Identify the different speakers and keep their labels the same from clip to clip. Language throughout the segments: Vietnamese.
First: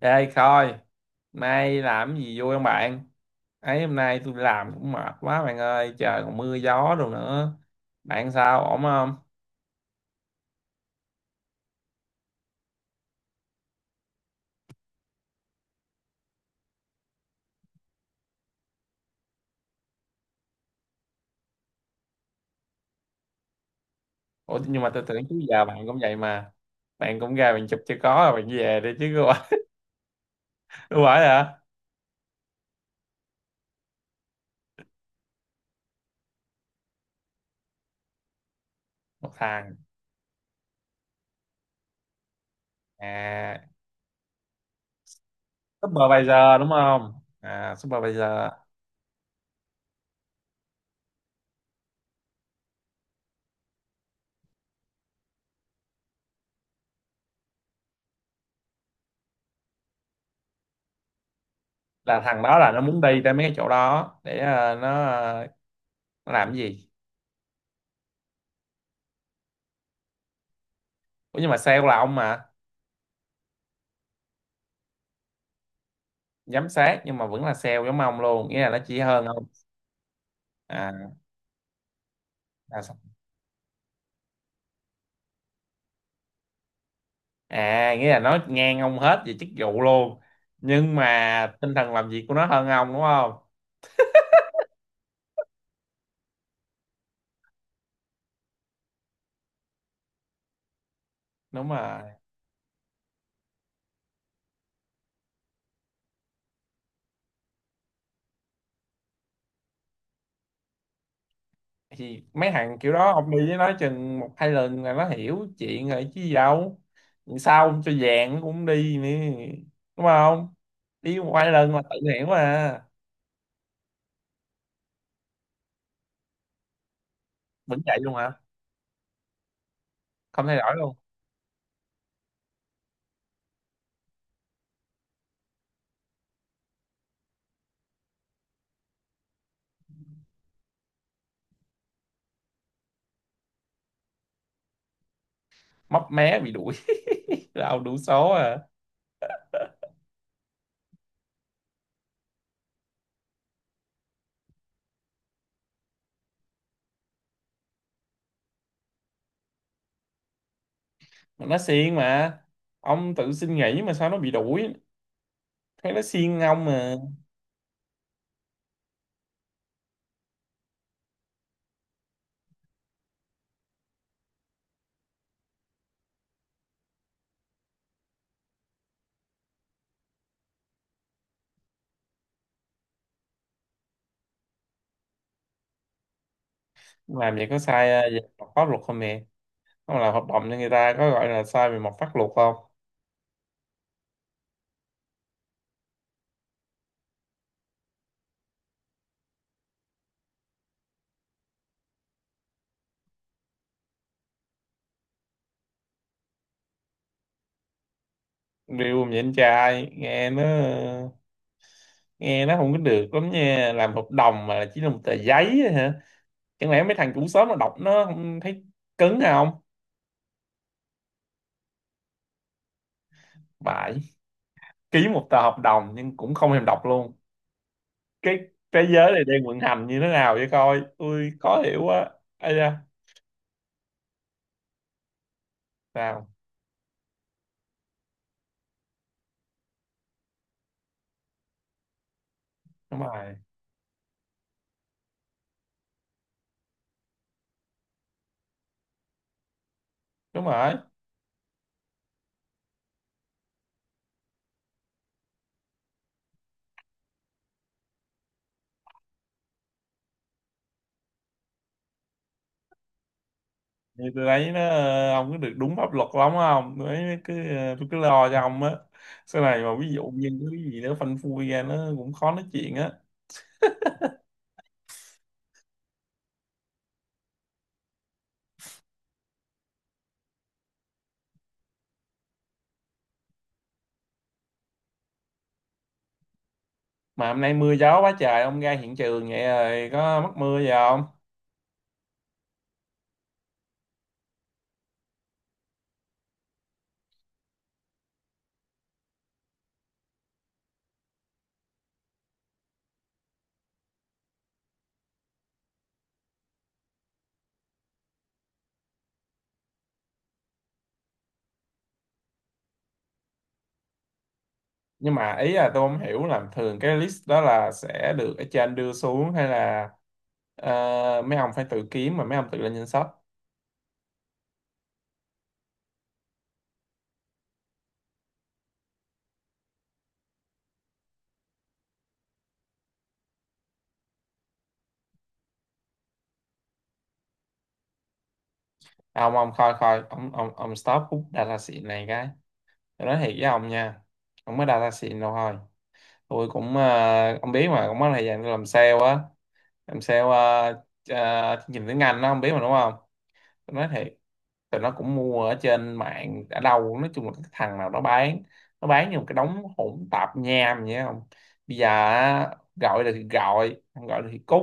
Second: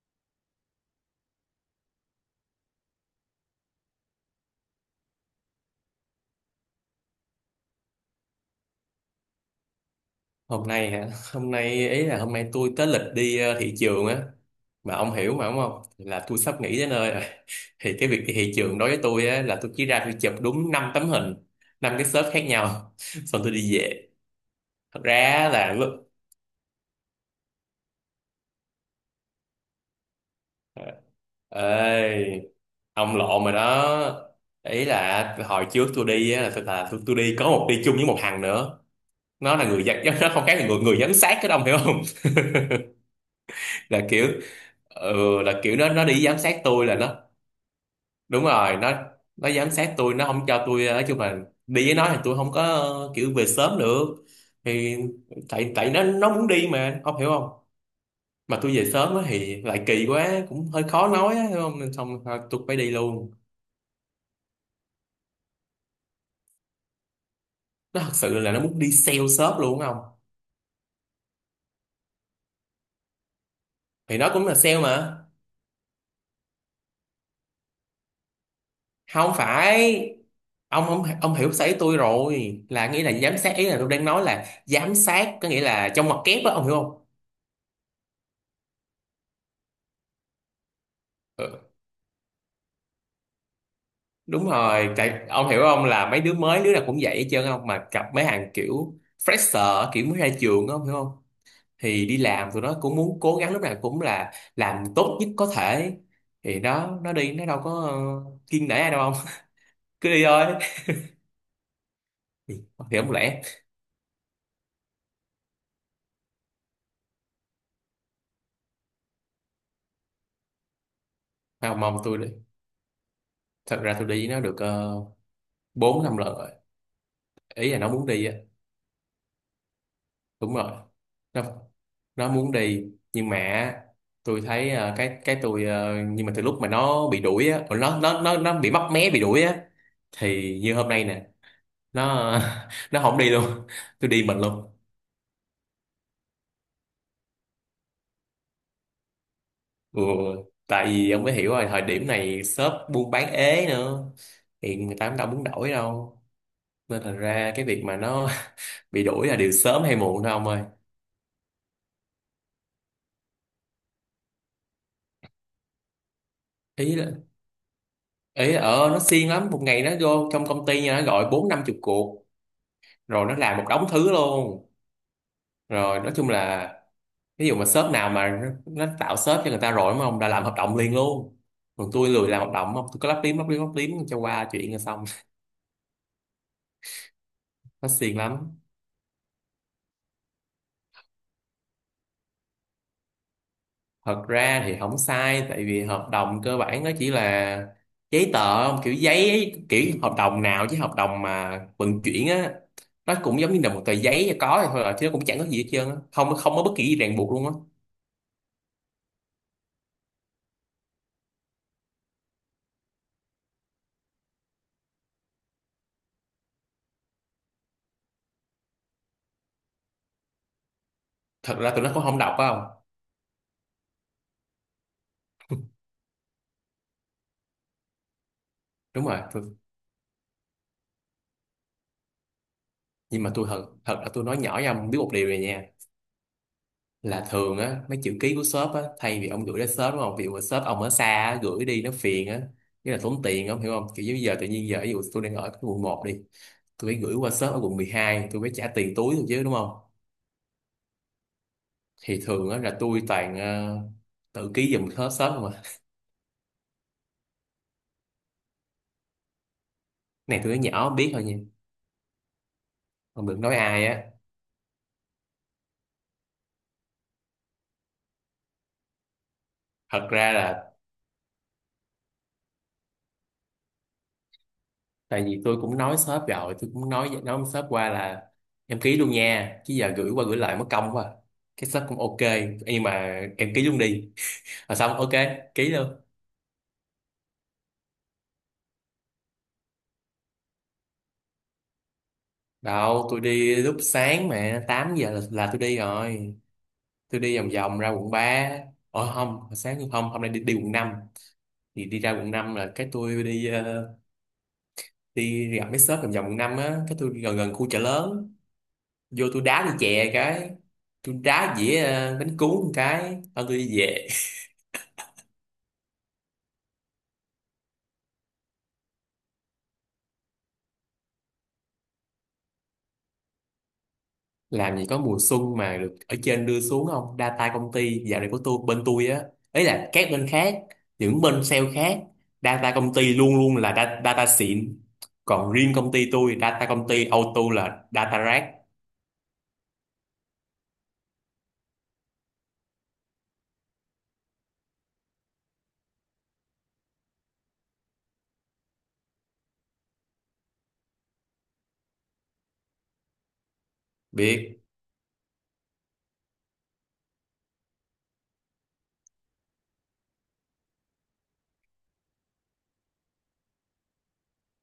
Speaker 1: Ê coi, nay làm cái gì vui không bạn? Ấy hôm nay tôi làm cũng mệt quá bạn ơi, trời còn mưa gió đồ nữa. Bạn sao, ổn không?
Speaker 2: Hôm nay hả? Hôm nay ý là hôm nay tôi tới lịch đi thị trường á. Mà ông hiểu mà, đúng không, là tôi sắp nghỉ tới nơi rồi. Thì cái việc đi thị trường đối với tôi á là tôi chỉ ra tôi chụp đúng 5 tấm hình, 5 cái shop khác nhau. Xong tôi đi về.
Speaker 1: Ủa nhưng mà
Speaker 2: Thật
Speaker 1: tôi tưởng trước
Speaker 2: ra
Speaker 1: giờ
Speaker 2: là
Speaker 1: bạn
Speaker 2: lúc
Speaker 1: cũng vậy mà. Bạn cũng ra bạn chụp cho có rồi bạn về đi chứ, không phải
Speaker 2: ờ,
Speaker 1: không hả?
Speaker 2: ê, ông lộn rồi đó. Ý là hồi trước tôi đi á, là tôi đi có một đi chung với một thằng nữa.
Speaker 1: Một
Speaker 2: Nó là
Speaker 1: thằng.
Speaker 2: người giám- nó không khác là người người giám sát, cái ông hiểu không?
Speaker 1: À,
Speaker 2: Là kiểu, ừ, là kiểu nó đi giám
Speaker 1: supervisor
Speaker 2: sát
Speaker 1: đúng
Speaker 2: tôi, là
Speaker 1: không?
Speaker 2: nó.
Speaker 1: Supervisor
Speaker 2: Đúng rồi. Nó giám sát tôi, nó không cho tôi, nói chung là đi với nó thì tôi không có, kiểu về sớm được. Thì tại tại nó muốn đi, mà ông hiểu không? Mà tôi về sớm á thì lại kỳ quá, cũng hơi khó nói á, hiểu không, nên xong
Speaker 1: là
Speaker 2: thôi
Speaker 1: thằng đó
Speaker 2: tôi
Speaker 1: là
Speaker 2: phải
Speaker 1: nó
Speaker 2: đi
Speaker 1: muốn đi
Speaker 2: luôn.
Speaker 1: tới mấy cái chỗ đó để, nó làm cái gì?
Speaker 2: Nó thật sự là nó muốn đi sale shop luôn không.
Speaker 1: Ủa nhưng mà sale là ông mà,
Speaker 2: Thì nó cũng là sale mà.
Speaker 1: giám sát nhưng mà vẫn là sale giống ông luôn, nghĩa là nó chỉ hơn
Speaker 2: Không
Speaker 1: ông.
Speaker 2: phải, ông không,
Speaker 1: À.
Speaker 2: ông hiểu sấy tôi rồi,
Speaker 1: À,
Speaker 2: là
Speaker 1: sao?
Speaker 2: nghĩa là giám sát, ý là tôi đang nói là giám sát có nghĩa là trong mặt kép á, ông hiểu không?
Speaker 1: À nghĩa là nó ngang ông hết về chức vụ luôn, nhưng mà
Speaker 2: Ừ,
Speaker 1: tinh thần làm việc của nó hơn ông đúng không?
Speaker 2: đúng rồi, tại ông hiểu không, là mấy đứa mới đứa nào cũng vậy hết trơn không, mà gặp mấy hàng kiểu fresher, kiểu mới ra trường á, ông hiểu không?
Speaker 1: Đúng rồi.
Speaker 2: Thì đi làm tụi nó cũng muốn cố gắng, lúc nào cũng là làm tốt nhất có thể. Thì nó đi, nó đâu có kiêng nể ai đâu ông. Cứ đi thôi.
Speaker 1: Thì mấy
Speaker 2: thì,
Speaker 1: thằng kiểu
Speaker 2: thì không
Speaker 1: đó ông
Speaker 2: lẽ,
Speaker 1: đi với nó chừng một hai lần là nó hiểu chuyện rồi chứ gì đâu. Sao ông cho vàng nó cũng đi nữa, đúng không? Đi một hai lần
Speaker 2: mà
Speaker 1: là tự
Speaker 2: mong tôi
Speaker 1: hiểu
Speaker 2: đi,
Speaker 1: mà.
Speaker 2: thật ra tôi đi nó được, uh, 4 5 lần rồi, ý là
Speaker 1: Vẫn
Speaker 2: nó
Speaker 1: vậy
Speaker 2: muốn
Speaker 1: luôn
Speaker 2: đi
Speaker 1: hả?
Speaker 2: á.
Speaker 1: Không
Speaker 2: Đúng
Speaker 1: thay
Speaker 2: rồi,
Speaker 1: đổi luôn?
Speaker 2: nó nó muốn đi, nhưng mà tôi thấy, cái tôi nhưng mà từ lúc mà nó bị đuổi á, còn nó bị móc mé bị đuổi á. Thì như hôm nay nè, nó nó không đi luôn, tôi đi mình luôn.
Speaker 1: Mấp mé bị đuổi. Là ông đủ số à?
Speaker 2: Ừ, tại vì ông mới hiểu rồi, thời điểm này shop buôn bán ế nữa. Thì người ta cũng đâu muốn đổi đâu. Nên thành ra cái việc mà nó bị đuổi là điều sớm hay muộn thôi ông ơi.
Speaker 1: Mà nó siêng mà. Ông tự xin nghỉ mà sao nó bị đuổi, thấy nó siêng ông mà.
Speaker 2: Ý là ý là ờ nó siêng lắm, một ngày nó vô trong công ty nha, nó gọi 40 50 cuộc. Rồi nó làm một đống thứ luôn. Rồi nói chung là ví dụ mà shop nào mà nó tạo shop cho người ta rồi đúng không, đã làm hợp đồng liền luôn. Còn tôi lười làm hợp đồng không, tôi cứ lắp liếm lắp liếm lắp liếm cho qua chuyện là xong.
Speaker 1: Làm vậy có
Speaker 2: Nó
Speaker 1: sai
Speaker 2: xiên
Speaker 1: về mặt
Speaker 2: lắm.
Speaker 1: pháp luật không nè? Không làm hợp đồng cho người ta có gọi là sai về mặt pháp luật không?
Speaker 2: Thật ra thì không sai, tại vì hợp đồng cơ bản nó chỉ là giấy tờ không? Kiểu giấy, kiểu hợp đồng nào chứ hợp đồng mà vận chuyển á, nó cũng giống như là một tờ giấy và có thôi à, chứ nó cũng chẳng có gì hết trơn á, không không có bất kỳ gì ràng buộc luôn á.
Speaker 1: Điều mà vậy anh trai nghe nó, nghe nó không có được lắm nha, làm hợp đồng mà chỉ là một tờ giấy á hả? Chẳng lẽ mấy thằng chủ sớm mà đọc nó không thấy cứng không?
Speaker 2: Thật ra tụi nó cũng không đọc phải không.
Speaker 1: Bại, ký một tờ hợp đồng nhưng cũng không thèm đọc luôn. Cái thế
Speaker 2: Đúng
Speaker 1: giới
Speaker 2: rồi,
Speaker 1: này đang vận hành như thế nào vậy coi, ui khó hiểu quá. Ây da.
Speaker 2: nhưng mà tôi thật thật là tôi nói nhỏ với ông biết một điều này nha.
Speaker 1: Sao?
Speaker 2: Là thường á mấy chữ ký của shop á, thay vì ông gửi đến shop đúng không, ví dụ mà shop ông ở xa á, gửi đi nó phiền á. Nghĩa là
Speaker 1: Đúng
Speaker 2: tốn
Speaker 1: rồi,
Speaker 2: tiền, ông hiểu không, kiểu như giờ tự nhiên giờ ví dụ tôi đang ở cái quận 1 đi. Tôi phải gửi qua shop ở quận 12, tôi phải trả tiền túi thôi chứ đúng không.
Speaker 1: đúng rồi.
Speaker 2: Thì thường á là tôi toàn tự ký giùm shop shop không à. Này tôi nói nhỏ biết thôi nha, ông đừng nói ai
Speaker 1: Thì
Speaker 2: á.
Speaker 1: tôi thấy nó, ông cứ được đúng pháp luật lắm không, tôi thấy cứ, tôi cứ lo cho ông á. Sau này mà ví dụ
Speaker 2: Thật
Speaker 1: như
Speaker 2: ra
Speaker 1: cái
Speaker 2: là
Speaker 1: gì nữa phanh phui ra nó cũng khó nói chuyện á.
Speaker 2: tại vì tôi cũng nói shop rồi, tôi cũng nói với shop qua là em ký luôn nha, chứ giờ gửi qua gửi lại mất công quá. Cái shop cũng ok. Nhưng mà em ký luôn đi, rồi xong, ok, ký luôn.
Speaker 1: Mà hôm nay mưa gió quá trời ông ra hiện trường vậy rồi có mắc mưa gì không?
Speaker 2: Đâu, tôi đi lúc sáng mà, 8 giờ là tôi đi rồi. Tôi đi vòng vòng ra quận 3, không hồi sáng, nhưng không, hôm nay đi quận 5, thì đi ra quận 5 là cái tôi đi, đi gặp mấy shop vòng vòng quận 5 á, cái tôi gần gần khu Chợ Lớn. Vô tôi đá đi chè, cái tôi đá dĩa bánh cuốn một cái, thôi tôi đi về.
Speaker 1: Nhưng mà ý là tôi không hiểu là thường cái list đó là sẽ được ở trên đưa xuống, hay là mấy ông phải tự kiếm, mà mấy ông tự lên danh sách?
Speaker 2: Làm gì có mùa xuân mà được ở trên đưa xuống không, data công ty dạo này của tôi bên tôi á, ấy là các bên khác, những bên sale khác data công ty luôn luôn là data, xịn. Còn riêng công ty tôi data công ty auto là data rác.
Speaker 1: À, ông coi coi, ông stop hút data xịn này cái. Tôi nói thiệt với ông nha, không có data xịn đâu thôi. Tôi cũng, à, ông biết mà cũng có thời gian tôi làm sale á. Làm sale, à, à, chương trình tiếng Anh đó ông biết mà đúng không? Tôi nói thiệt,
Speaker 2: Biết
Speaker 1: tụi nó cũng mua ở trên mạng ở đâu, nói chung là cái thằng nào nó bán, nó bán như một cái đống hỗn tạp nham vậy không. Bây giờ á, gọi được thì gọi, không gọi được thì cút.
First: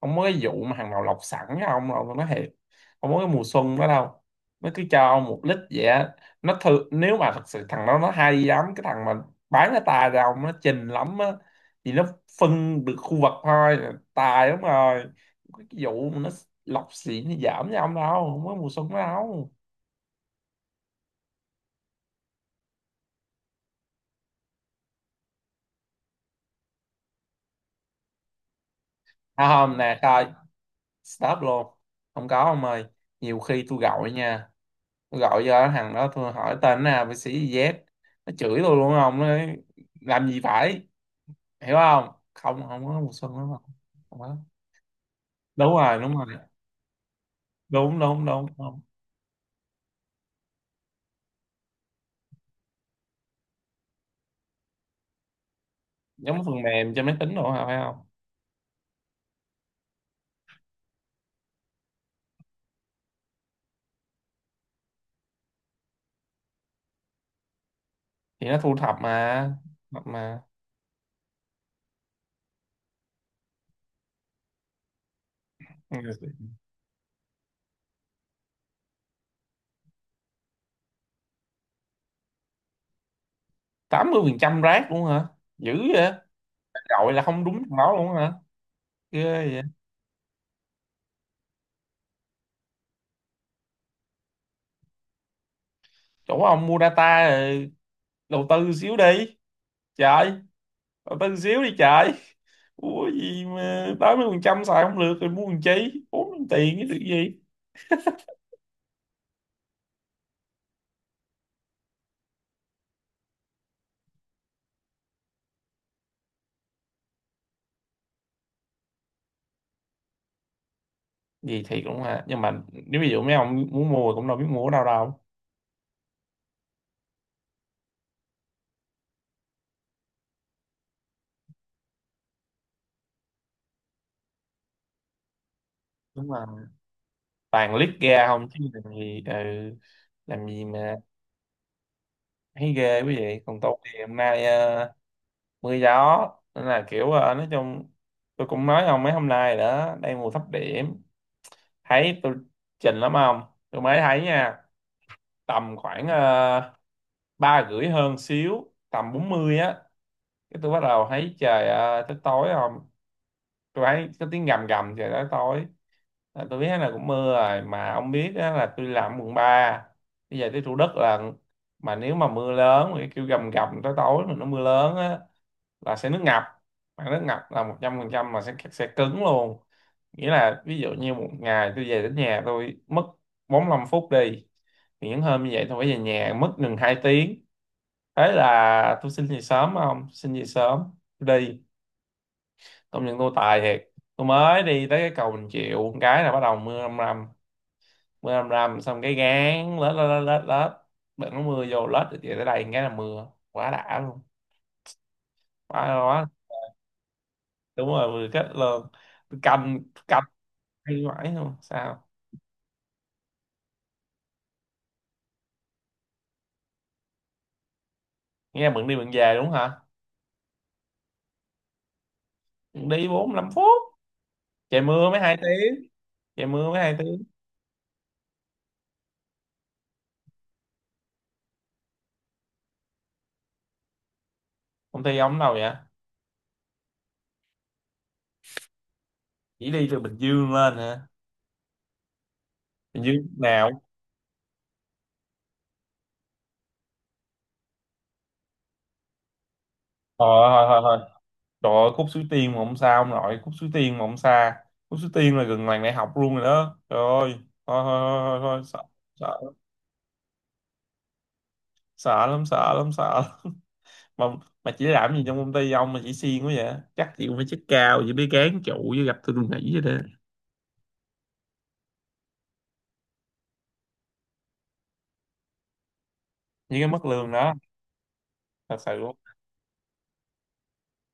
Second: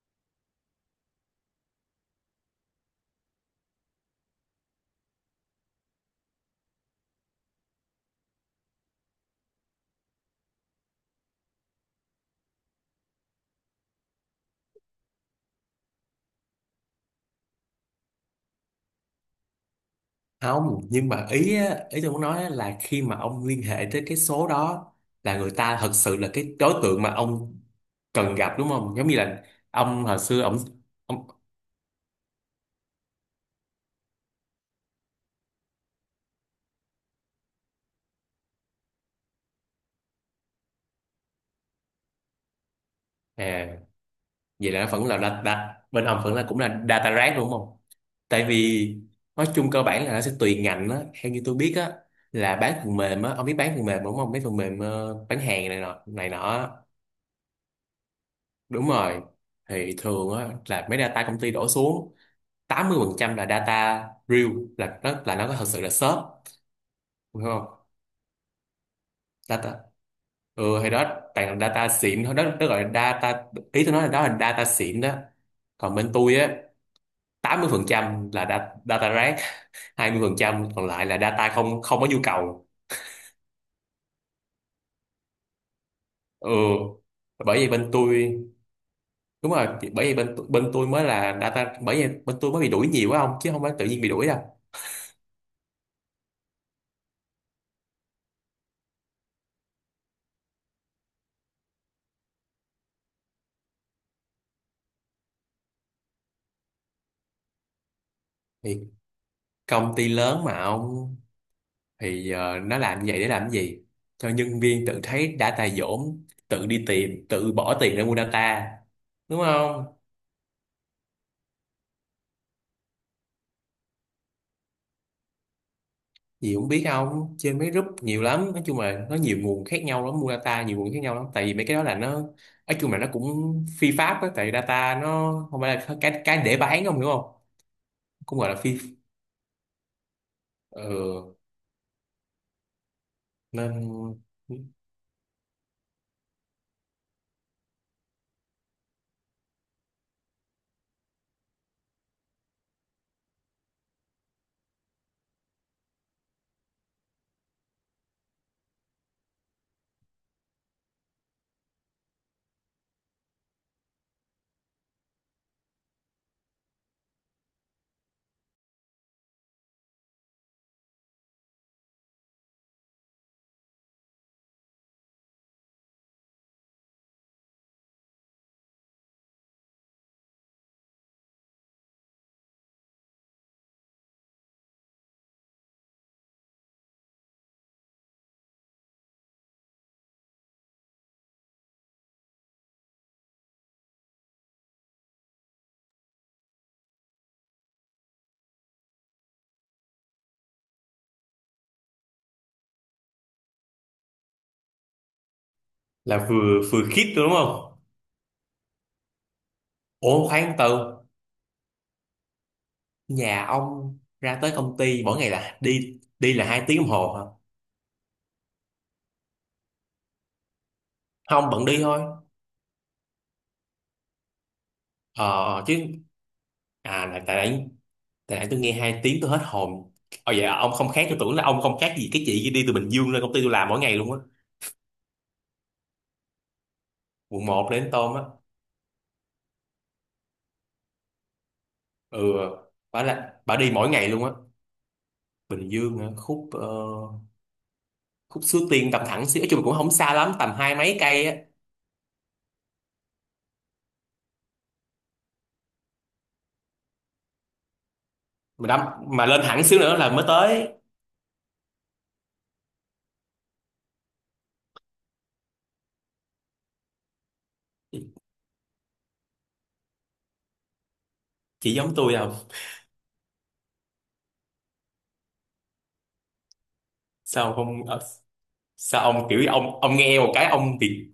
Speaker 1: Không có cái vụ mà hàng nào lọc sẵn với ông đâu, tôi nói thiệt. Không có cái mùa xuân đó đâu. Nó cứ cho ông một lít vậy á. Nó thử nếu mà thật sự thằng đó nó hay lắm, cái thằng mà bán cái tài ra ông nó trình lắm á, thì nó phân được khu vực thôi, tài lắm rồi. Cái vụ mà nó lọc xỉn thì giảm với ông đâu, không có mùa xuân đó đâu.
Speaker 2: không, nhưng mà ý á, ý tôi muốn nói á là khi mà ông liên hệ tới cái số đó là người ta thật sự là cái đối tượng mà ông cần gặp đúng không, giống như là
Speaker 1: À, không nè
Speaker 2: ông hồi
Speaker 1: coi,
Speaker 2: xưa ông,
Speaker 1: stop luôn, không có ông ơi. Nhiều khi tôi gọi nha, tôi gọi cho thằng đó tôi hỏi tên nào bác sĩ gì Z, nó chửi tôi luôn ông, nó nói, làm gì phải, hiểu không? Không, không có mùa xuân đúng không?
Speaker 2: à,
Speaker 1: Không có.
Speaker 2: vậy là nó vẫn là đặt đặt
Speaker 1: Đúng rồi,
Speaker 2: bên
Speaker 1: đúng
Speaker 2: ông
Speaker 1: rồi.
Speaker 2: vẫn là cũng là data rác đúng không.
Speaker 1: Đúng đúng
Speaker 2: Tại
Speaker 1: đúng, không?
Speaker 2: vì nói chung cơ bản là nó sẽ tùy ngành á, theo như tôi biết á, là bán phần mềm á, ông biết bán phần mềm đúng không, mấy phần mềm bán hàng này nọ
Speaker 1: Giống phần
Speaker 2: á.
Speaker 1: mềm cho máy tính đồ hả phải không?
Speaker 2: Đúng rồi thì thường á là mấy data công ty đổ xuống 80% là data real, là nó có thật sự là shop đúng không,
Speaker 1: Thì nó thu thập mà,
Speaker 2: data.
Speaker 1: thập mà.
Speaker 2: Ừ thì đó, toàn là data xịn thôi, đó đó gọi là data. Ý tôi nói là đó là data xịn đó. Còn bên tôi á 80% là data rác. 20% còn lại là data không không có nhu cầu.
Speaker 1: Tám mươi phần trăm rác luôn hả? Dữ vậy?
Speaker 2: Ừ
Speaker 1: Gọi là không đúng
Speaker 2: bởi vậy
Speaker 1: thằng
Speaker 2: bên
Speaker 1: đó luôn
Speaker 2: tôi.
Speaker 1: hả? Ghê
Speaker 2: Đúng
Speaker 1: vậy.
Speaker 2: rồi, thì bởi vậy bên bên tôi mới là data, bởi vậy bên tôi mới bị đuổi nhiều quá ông, chứ không phải tự nhiên bị đuổi đâu.
Speaker 1: Chỗ ông mua data rồi, đầu tư xíu đi trời, bà tin xíu đi trời. Mua gì mà 80% xài không được, rồi mua làm chi bốn tiền cái được gì?
Speaker 2: Thì công ty lớn mà ông, thì nó làm như vậy để làm cái gì, cho nhân viên tự thấy data dỗm, tự đi tìm, tự bỏ tiền để mua data, đúng không.
Speaker 1: Gì thiệt luôn ha, nhưng mà nếu ví dụ mấy ông muốn mua cũng đâu biết mua ở đâu đâu.
Speaker 2: Gì cũng biết không, trên mấy group nhiều lắm, nói chung là nó nhiều nguồn khác nhau lắm, mua data nhiều nguồn khác nhau lắm, tại vì mấy cái đó là nó nói chung là nó cũng phi pháp á, tại vì data nó không phải là cái
Speaker 1: Đúng
Speaker 2: cái để
Speaker 1: rồi,
Speaker 2: bán không, hiểu không?
Speaker 1: toàn lít ra
Speaker 2: Cũng
Speaker 1: không
Speaker 2: gọi là
Speaker 1: chứ
Speaker 2: phi,
Speaker 1: làm gì, ừ. Làm gì
Speaker 2: ờ,
Speaker 1: mà thấy ghê quý vị. Còn tôi
Speaker 2: nên
Speaker 1: thì hôm nay, mưa gió, nên là kiểu, nói chung tôi cũng nói ông mấy hôm nay đó đang mùa thấp điểm, thấy tôi trình lắm không? Tôi mới thấy nha, tầm khoảng, ba rưỡi hơn xíu tầm 40 á, cái tôi bắt đầu thấy trời, à, tới tối không? Tôi thấy có tiếng gầm gầm trời tới tối là tôi biết là cũng mưa rồi, mà ông biết á, là tôi làm quận 3. Bây giờ tới Thủ Đức là, mà nếu mà mưa lớn mà cái kêu gầm gầm tới tối mà nó mưa lớn á, là sẽ nước ngập. Mà nước ngập là 100% mà sẽ cứng luôn. Nghĩa là ví dụ như một ngày tôi về đến nhà tôi mất 45 phút đi, thì những hôm như vậy tôi phải về nhà mất gần 2 tiếng. Thế là tôi xin về sớm, không xin về sớm đi công nhận tôi tài thiệt. Tôi mới đi tới cái cầu Bình Triệu một cái là bắt đầu mưa rầm rầm, mưa rầm rầm xong cái gán lết lết lết lết lết, bận nó mưa vô lết được vậy tới đây một cái là mưa quá đã luôn, quá
Speaker 2: là
Speaker 1: quá.
Speaker 2: vừa vừa khít đúng không.
Speaker 1: Đúng rồi vừa kết luôn. Tôi cầm, cầm,
Speaker 2: Ủa khoan,
Speaker 1: hay
Speaker 2: từ
Speaker 1: mãi luôn sao?
Speaker 2: nhà ông ra tới công ty mỗi ngày là đi đi là 2 tiếng đồng hồ hả?
Speaker 1: Nghe bận đi bận về đúng hả?
Speaker 2: Không, bận đi thôi.
Speaker 1: Đi 45 phút, trời mưa mới hai
Speaker 2: Ờ chứ,
Speaker 1: tiếng trời mưa mới hai
Speaker 2: à, là
Speaker 1: tiếng.
Speaker 2: tại đấy, tại nãy tôi nghe 2 tiếng tôi hết hồn. Ồ vậy à, ông không khác, tôi tưởng là ông không khác gì cái chị kia đi từ Bình Dương lên công ty tôi làm mỗi ngày luôn á.
Speaker 1: Công ty ông ở đâu vậy?
Speaker 2: Quận một đến Tôm á.
Speaker 1: Chỉ đi từ Bình Dương lên hả?
Speaker 2: Ừ, bà
Speaker 1: Bình Dương
Speaker 2: là bà
Speaker 1: nào?
Speaker 2: đi mỗi ngày luôn á. Bình Dương hả? Khúc Suối Tiên tầm thẳng xíu, nói chung là cũng không xa
Speaker 1: Ờ,
Speaker 2: lắm, tầm
Speaker 1: thôi
Speaker 2: hai
Speaker 1: thôi
Speaker 2: mấy
Speaker 1: thôi.
Speaker 2: cây á.
Speaker 1: Trời ơi, Khúc Suối Tiên mà không xa ông nội, Khúc Suối Tiên mà không xa. Khúc Suối Tiên là gần làng đại học luôn rồi đó. Trời ơi, thôi thôi thôi, thôi, thôi.
Speaker 2: mà đâm
Speaker 1: Sợ,
Speaker 2: mà
Speaker 1: sợ,
Speaker 2: lên
Speaker 1: lắm,
Speaker 2: thẳng xíu nữa là mới tới.
Speaker 1: sợ lắm, sợ lắm, sợ lắm. Mà, mà chỉ làm gì trong công ty ông mà chỉ siêng quá vậy? Chắc chị cũng phải chức cao, chỉ biết gán trụ với gặp tôi nghỉ vậy đó.
Speaker 2: Chị giống tôi không?
Speaker 1: Với cái mức lương
Speaker 2: Sao
Speaker 1: đó,
Speaker 2: không ờ,
Speaker 1: thật sự
Speaker 2: Sao
Speaker 1: luôn.
Speaker 2: ông kiểu ông nghe một cái ông bị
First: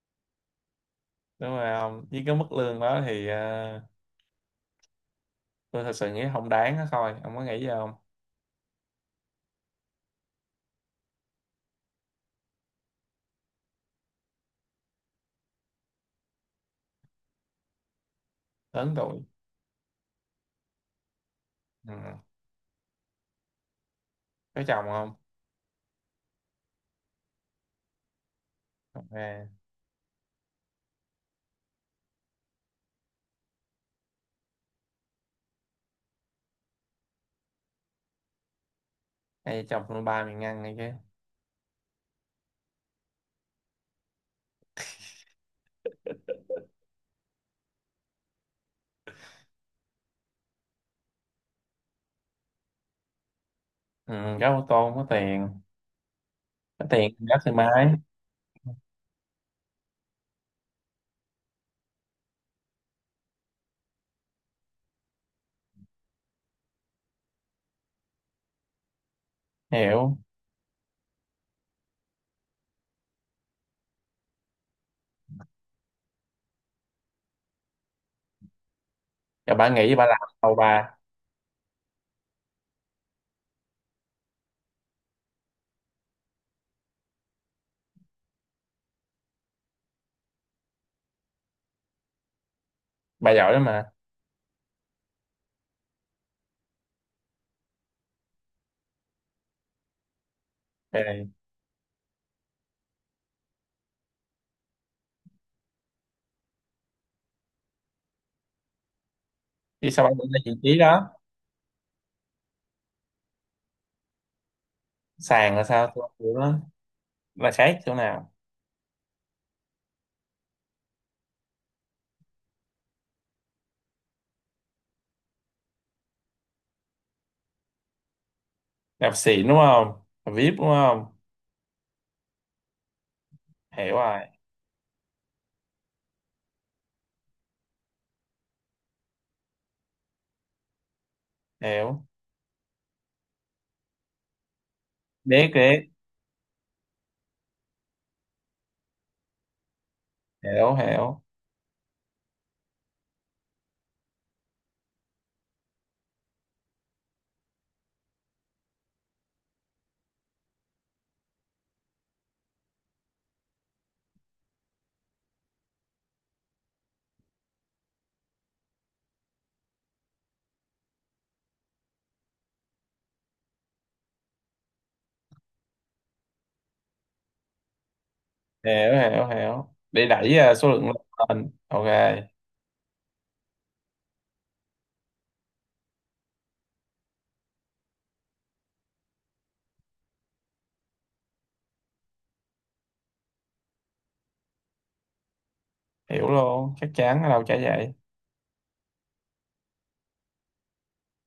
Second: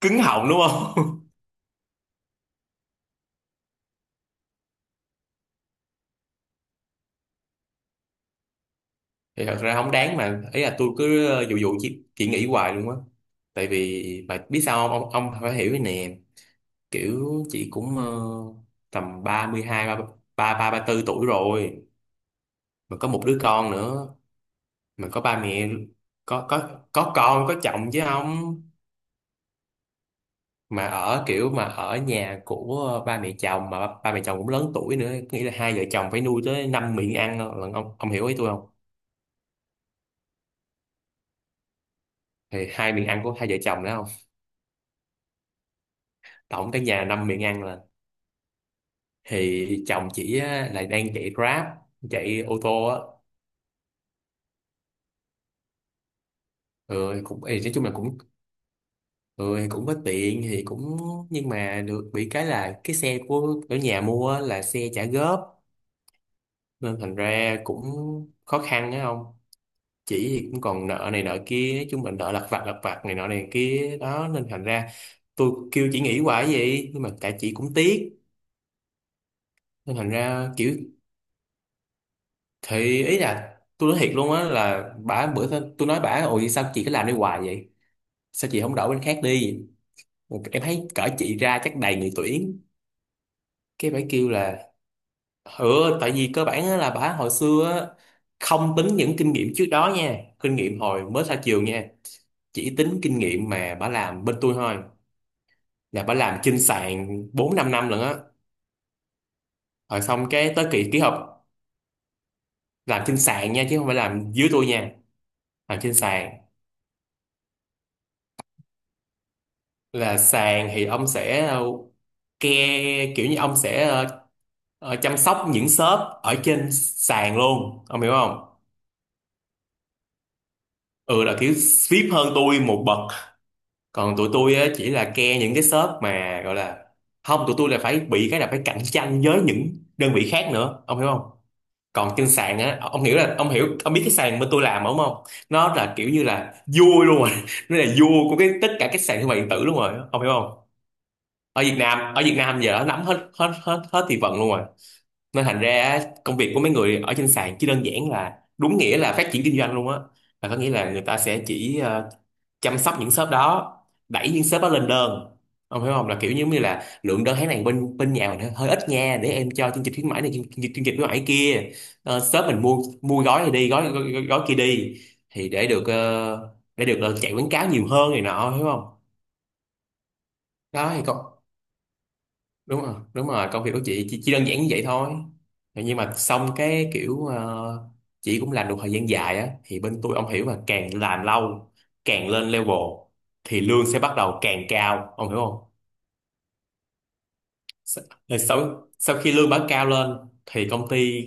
Speaker 2: cứng họng đúng không?
Speaker 1: Đúng rồi ông, với cái mức lương đó thì, tôi thật sự nghĩ không đáng đó thôi. Ông có nghĩ gì không?
Speaker 2: Thì thật ra không đáng, mà ý là tôi cứ dụ dụ chỉ nghĩ hoài luôn á. Tại vì mà biết sao không, ông phải hiểu cái nè, kiểu chị cũng
Speaker 1: Lớn tuổi.
Speaker 2: tầm 32, ba ba ba ba tư tuổi rồi,
Speaker 1: Ừ.
Speaker 2: mà có một đứa con nữa,
Speaker 1: Có chồng
Speaker 2: mà
Speaker 1: không?
Speaker 2: có ba mẹ, có con có chồng chứ không,
Speaker 1: Ok.
Speaker 2: mà ở kiểu mà ở nhà của ba mẹ chồng, mà ba mẹ chồng cũng lớn tuổi nữa, nghĩa là hai vợ chồng phải nuôi tới năm miệng ăn lận, ông hiểu ý tôi không?
Speaker 1: Hay chồng tôi ba miệng ăn này chứ.
Speaker 2: Thì hai miệng ăn của hai vợ chồng đó không, tổng cái nhà năm miệng ăn. Thì chồng chị á, là đang chạy Grab, chạy ô tô á.
Speaker 1: Ừ, có ô tô không có tiền, có tiền
Speaker 2: Ừ,
Speaker 1: rất
Speaker 2: cũng
Speaker 1: thoải
Speaker 2: thì nói chung là
Speaker 1: mái.
Speaker 2: cũng, ừ, thì cũng có tiện thì cũng, nhưng mà được bị cái là cái xe của ở nhà mua á, là xe trả góp, nên thành ra cũng khó khăn á. Không
Speaker 1: Hiểu
Speaker 2: chỉ thì cũng còn nợ này nợ kia, nói chung là nợ lặt vặt này nọ này kia đó, nên thành ra tôi kêu chị nghỉ hoài vậy nhưng mà tại chị cũng tiếc,
Speaker 1: rồi, bà nghĩ
Speaker 2: nên
Speaker 1: bà
Speaker 2: thành
Speaker 1: làm
Speaker 2: ra
Speaker 1: đầu
Speaker 2: kiểu.
Speaker 1: bà.
Speaker 2: Thì ý là tôi nói thiệt luôn á là bả bữa, tôi nói bả, ôi sao chị cứ làm đi hoài vậy, sao chị không đổi bên khác đi, em thấy cỡ chị ra chắc đầy người tuyển.
Speaker 1: Bà giỏi lắm mà.
Speaker 2: Cái bả kêu là, ừ tại vì cơ bản á là bà hồi xưa á, không tính những kinh nghiệm trước đó nha, kinh nghiệm hồi mới
Speaker 1: Rồi.
Speaker 2: ra trường nha, chỉ tính kinh nghiệm mà bà làm bên tôi thôi, là bà làm trên sàn 4 5 năm lận á.
Speaker 1: Chứ
Speaker 2: Rồi
Speaker 1: sao bà
Speaker 2: xong
Speaker 1: nghĩ ra vị
Speaker 2: cái tới
Speaker 1: trí
Speaker 2: kỳ ký
Speaker 1: đó?
Speaker 2: hợp, làm trên sàn nha chứ không phải làm dưới tôi nha.
Speaker 1: Sàn là
Speaker 2: Làm
Speaker 1: sao
Speaker 2: trên
Speaker 1: tôi không
Speaker 2: sàn
Speaker 1: hiểu đó, là khác chỗ nào?
Speaker 2: là, sàn thì ông sẽ ke kiểu như ông sẽ chăm sóc những shop ở trên sàn luôn, ông hiểu không?
Speaker 1: Đạp xịn đúng không? Đạp đúng không?
Speaker 2: Ừ, là kiểu vip hơn tôi một bậc.
Speaker 1: Hiểu
Speaker 2: Còn
Speaker 1: rồi.
Speaker 2: tụi tôi á, chỉ là ke những cái shop mà gọi là, không, tụi tôi là phải bị cái là phải cạnh tranh với những đơn vị khác nữa, ông hiểu không?
Speaker 1: Hiểu.
Speaker 2: Còn trên sàn á, ông hiểu là ông hiểu ông biết cái sàn bên tôi làm đúng không,
Speaker 1: Biết
Speaker 2: nó
Speaker 1: biết,
Speaker 2: là kiểu như là vua luôn rồi nó là vua của cái tất cả các sàn thương mại điện tử luôn rồi, ông hiểu không?
Speaker 1: hiểu hiểu
Speaker 2: Ở Việt Nam giờ nó nắm hết hết hết hết thị phần luôn rồi, nên thành ra á, công việc của mấy người ở trên sàn chỉ đơn giản là đúng nghĩa là phát triển kinh doanh luôn á, là có nghĩa là người ta sẽ chỉ chăm sóc những shop đó, đẩy những shop đó lên đơn. Ông hiểu không, là kiểu giống như là lượng đơn tháng này bên bên nhà mình hơi ít nha, để em cho chương trình khuyến mãi này, chương trình khuyến mãi kia. Shop mình mua mua gói này đi, gói gói kia đi, thì để được chạy quảng cáo nhiều hơn này nọ, hiểu không?
Speaker 1: hiểu. Hiểu hiểu để đẩy, à, số lượng
Speaker 2: Đó thì con.
Speaker 1: lên, ok.
Speaker 2: Đúng rồi, đúng rồi, công việc của chị chỉ đơn giản như vậy thôi. Nhưng mà xong cái kiểu chị cũng làm được thời gian dài á thì bên tôi ông hiểu, mà càng làm lâu càng lên level thì lương sẽ bắt đầu càng cao, ông hiểu không?
Speaker 1: Hiểu luôn, chắc chắn ở đâu chả vậy.
Speaker 2: Sa- Rồi sau sau khi lương bán cao lên thì công ty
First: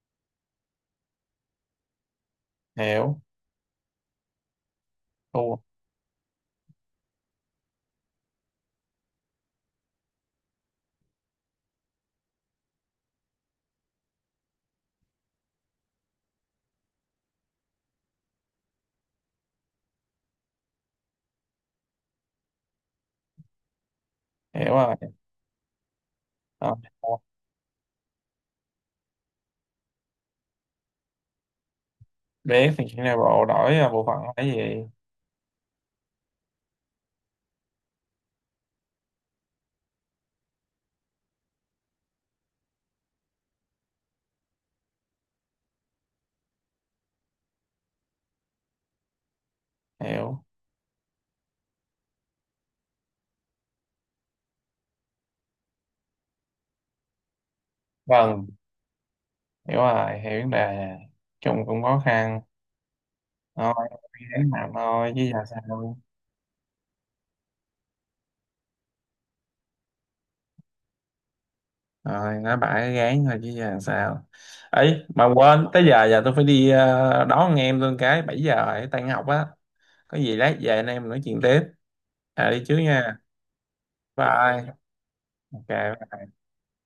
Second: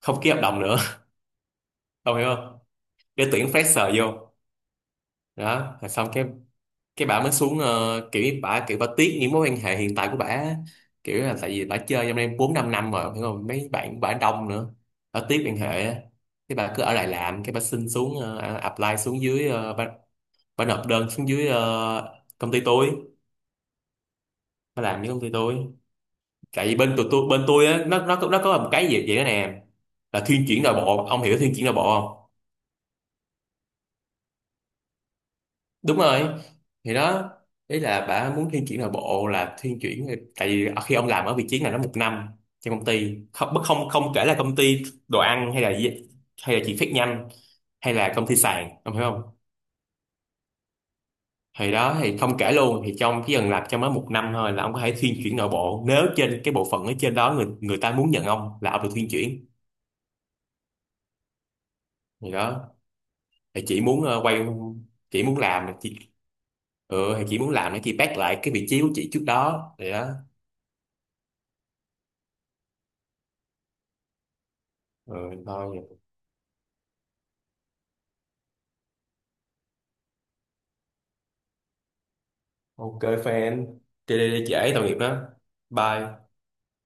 Speaker 2: không ký hợp đồng nữa ông hiểu không?
Speaker 1: Hiểu.
Speaker 2: Để tuyển fresher vô.
Speaker 1: Thua.
Speaker 2: Đó rồi xong cái bà mới xuống kiểu như, kiểu bà tiếc những mối quan hệ hiện tại của bà, kiểu là tại vì bà chơi trong đây bốn năm năm rồi hiểu không, mấy bạn của bà đông nữa, bà tiếc quan hệ á. Cái bà cứ ở lại làm, cái bà xin xuống apply xuống dưới bà nộp đơn xuống dưới công ty tôi,
Speaker 1: Hiểu
Speaker 2: bà
Speaker 1: rồi.
Speaker 2: làm với công ty tôi. Tại
Speaker 1: Ờ,
Speaker 2: vì bên tụi tôi, bên tôi á, nó có một cái gì vậy đó nè, là thuyên chuyển nội bộ, ông hiểu thuyên chuyển nội bộ.
Speaker 1: biết thì chuyện này bộ đổi, à, bộ phận là cái gì?
Speaker 2: Đúng rồi, thì đó, đấy là bà muốn thiên chuyển nội bộ, là thiên chuyển. Tại vì khi ông làm ở vị trí này nó một năm trong công ty, không bất- không không kể là công ty đồ ăn hay là chỉ phát nhanh, hay là công ty sàn, ông hiểu không?
Speaker 1: Hiểu.
Speaker 2: Thì đó thì không kể luôn, thì trong chỉ cần làm trong mới một năm thôi là ông có thể thiên chuyển nội bộ, nếu trên cái bộ phận ở trên đó người người ta muốn nhận
Speaker 1: Vâng.
Speaker 2: ông, là ông được thiên chuyển.
Speaker 1: Hiểu rồi, hiểu vấn đề chung cũng khó
Speaker 2: Thì
Speaker 1: khăn.
Speaker 2: đó thì chị
Speaker 1: Thôi,
Speaker 2: muốn quay,
Speaker 1: gán làm thôi
Speaker 2: chị
Speaker 1: chứ giờ
Speaker 2: muốn làm
Speaker 1: sao.
Speaker 2: chị, ừ thì chị muốn làm để chị back lại cái vị trí của chị trước đó, thì đó.
Speaker 1: Rồi nói bả gán thôi chứ giờ sao. Ấy
Speaker 2: Ừ,
Speaker 1: mà quên
Speaker 2: thôi.
Speaker 1: tới giờ, giờ tôi phải đi, đón anh em tôi cái 7 giờ rồi tan học á. Có gì lát về anh em nói chuyện tiếp, à đi trước
Speaker 2: Ok
Speaker 1: nha.
Speaker 2: fan. Đi đi đi trễ
Speaker 1: Bye.
Speaker 2: tội nghiệp đó.
Speaker 1: Ok.
Speaker 2: Bye.
Speaker 1: Bye.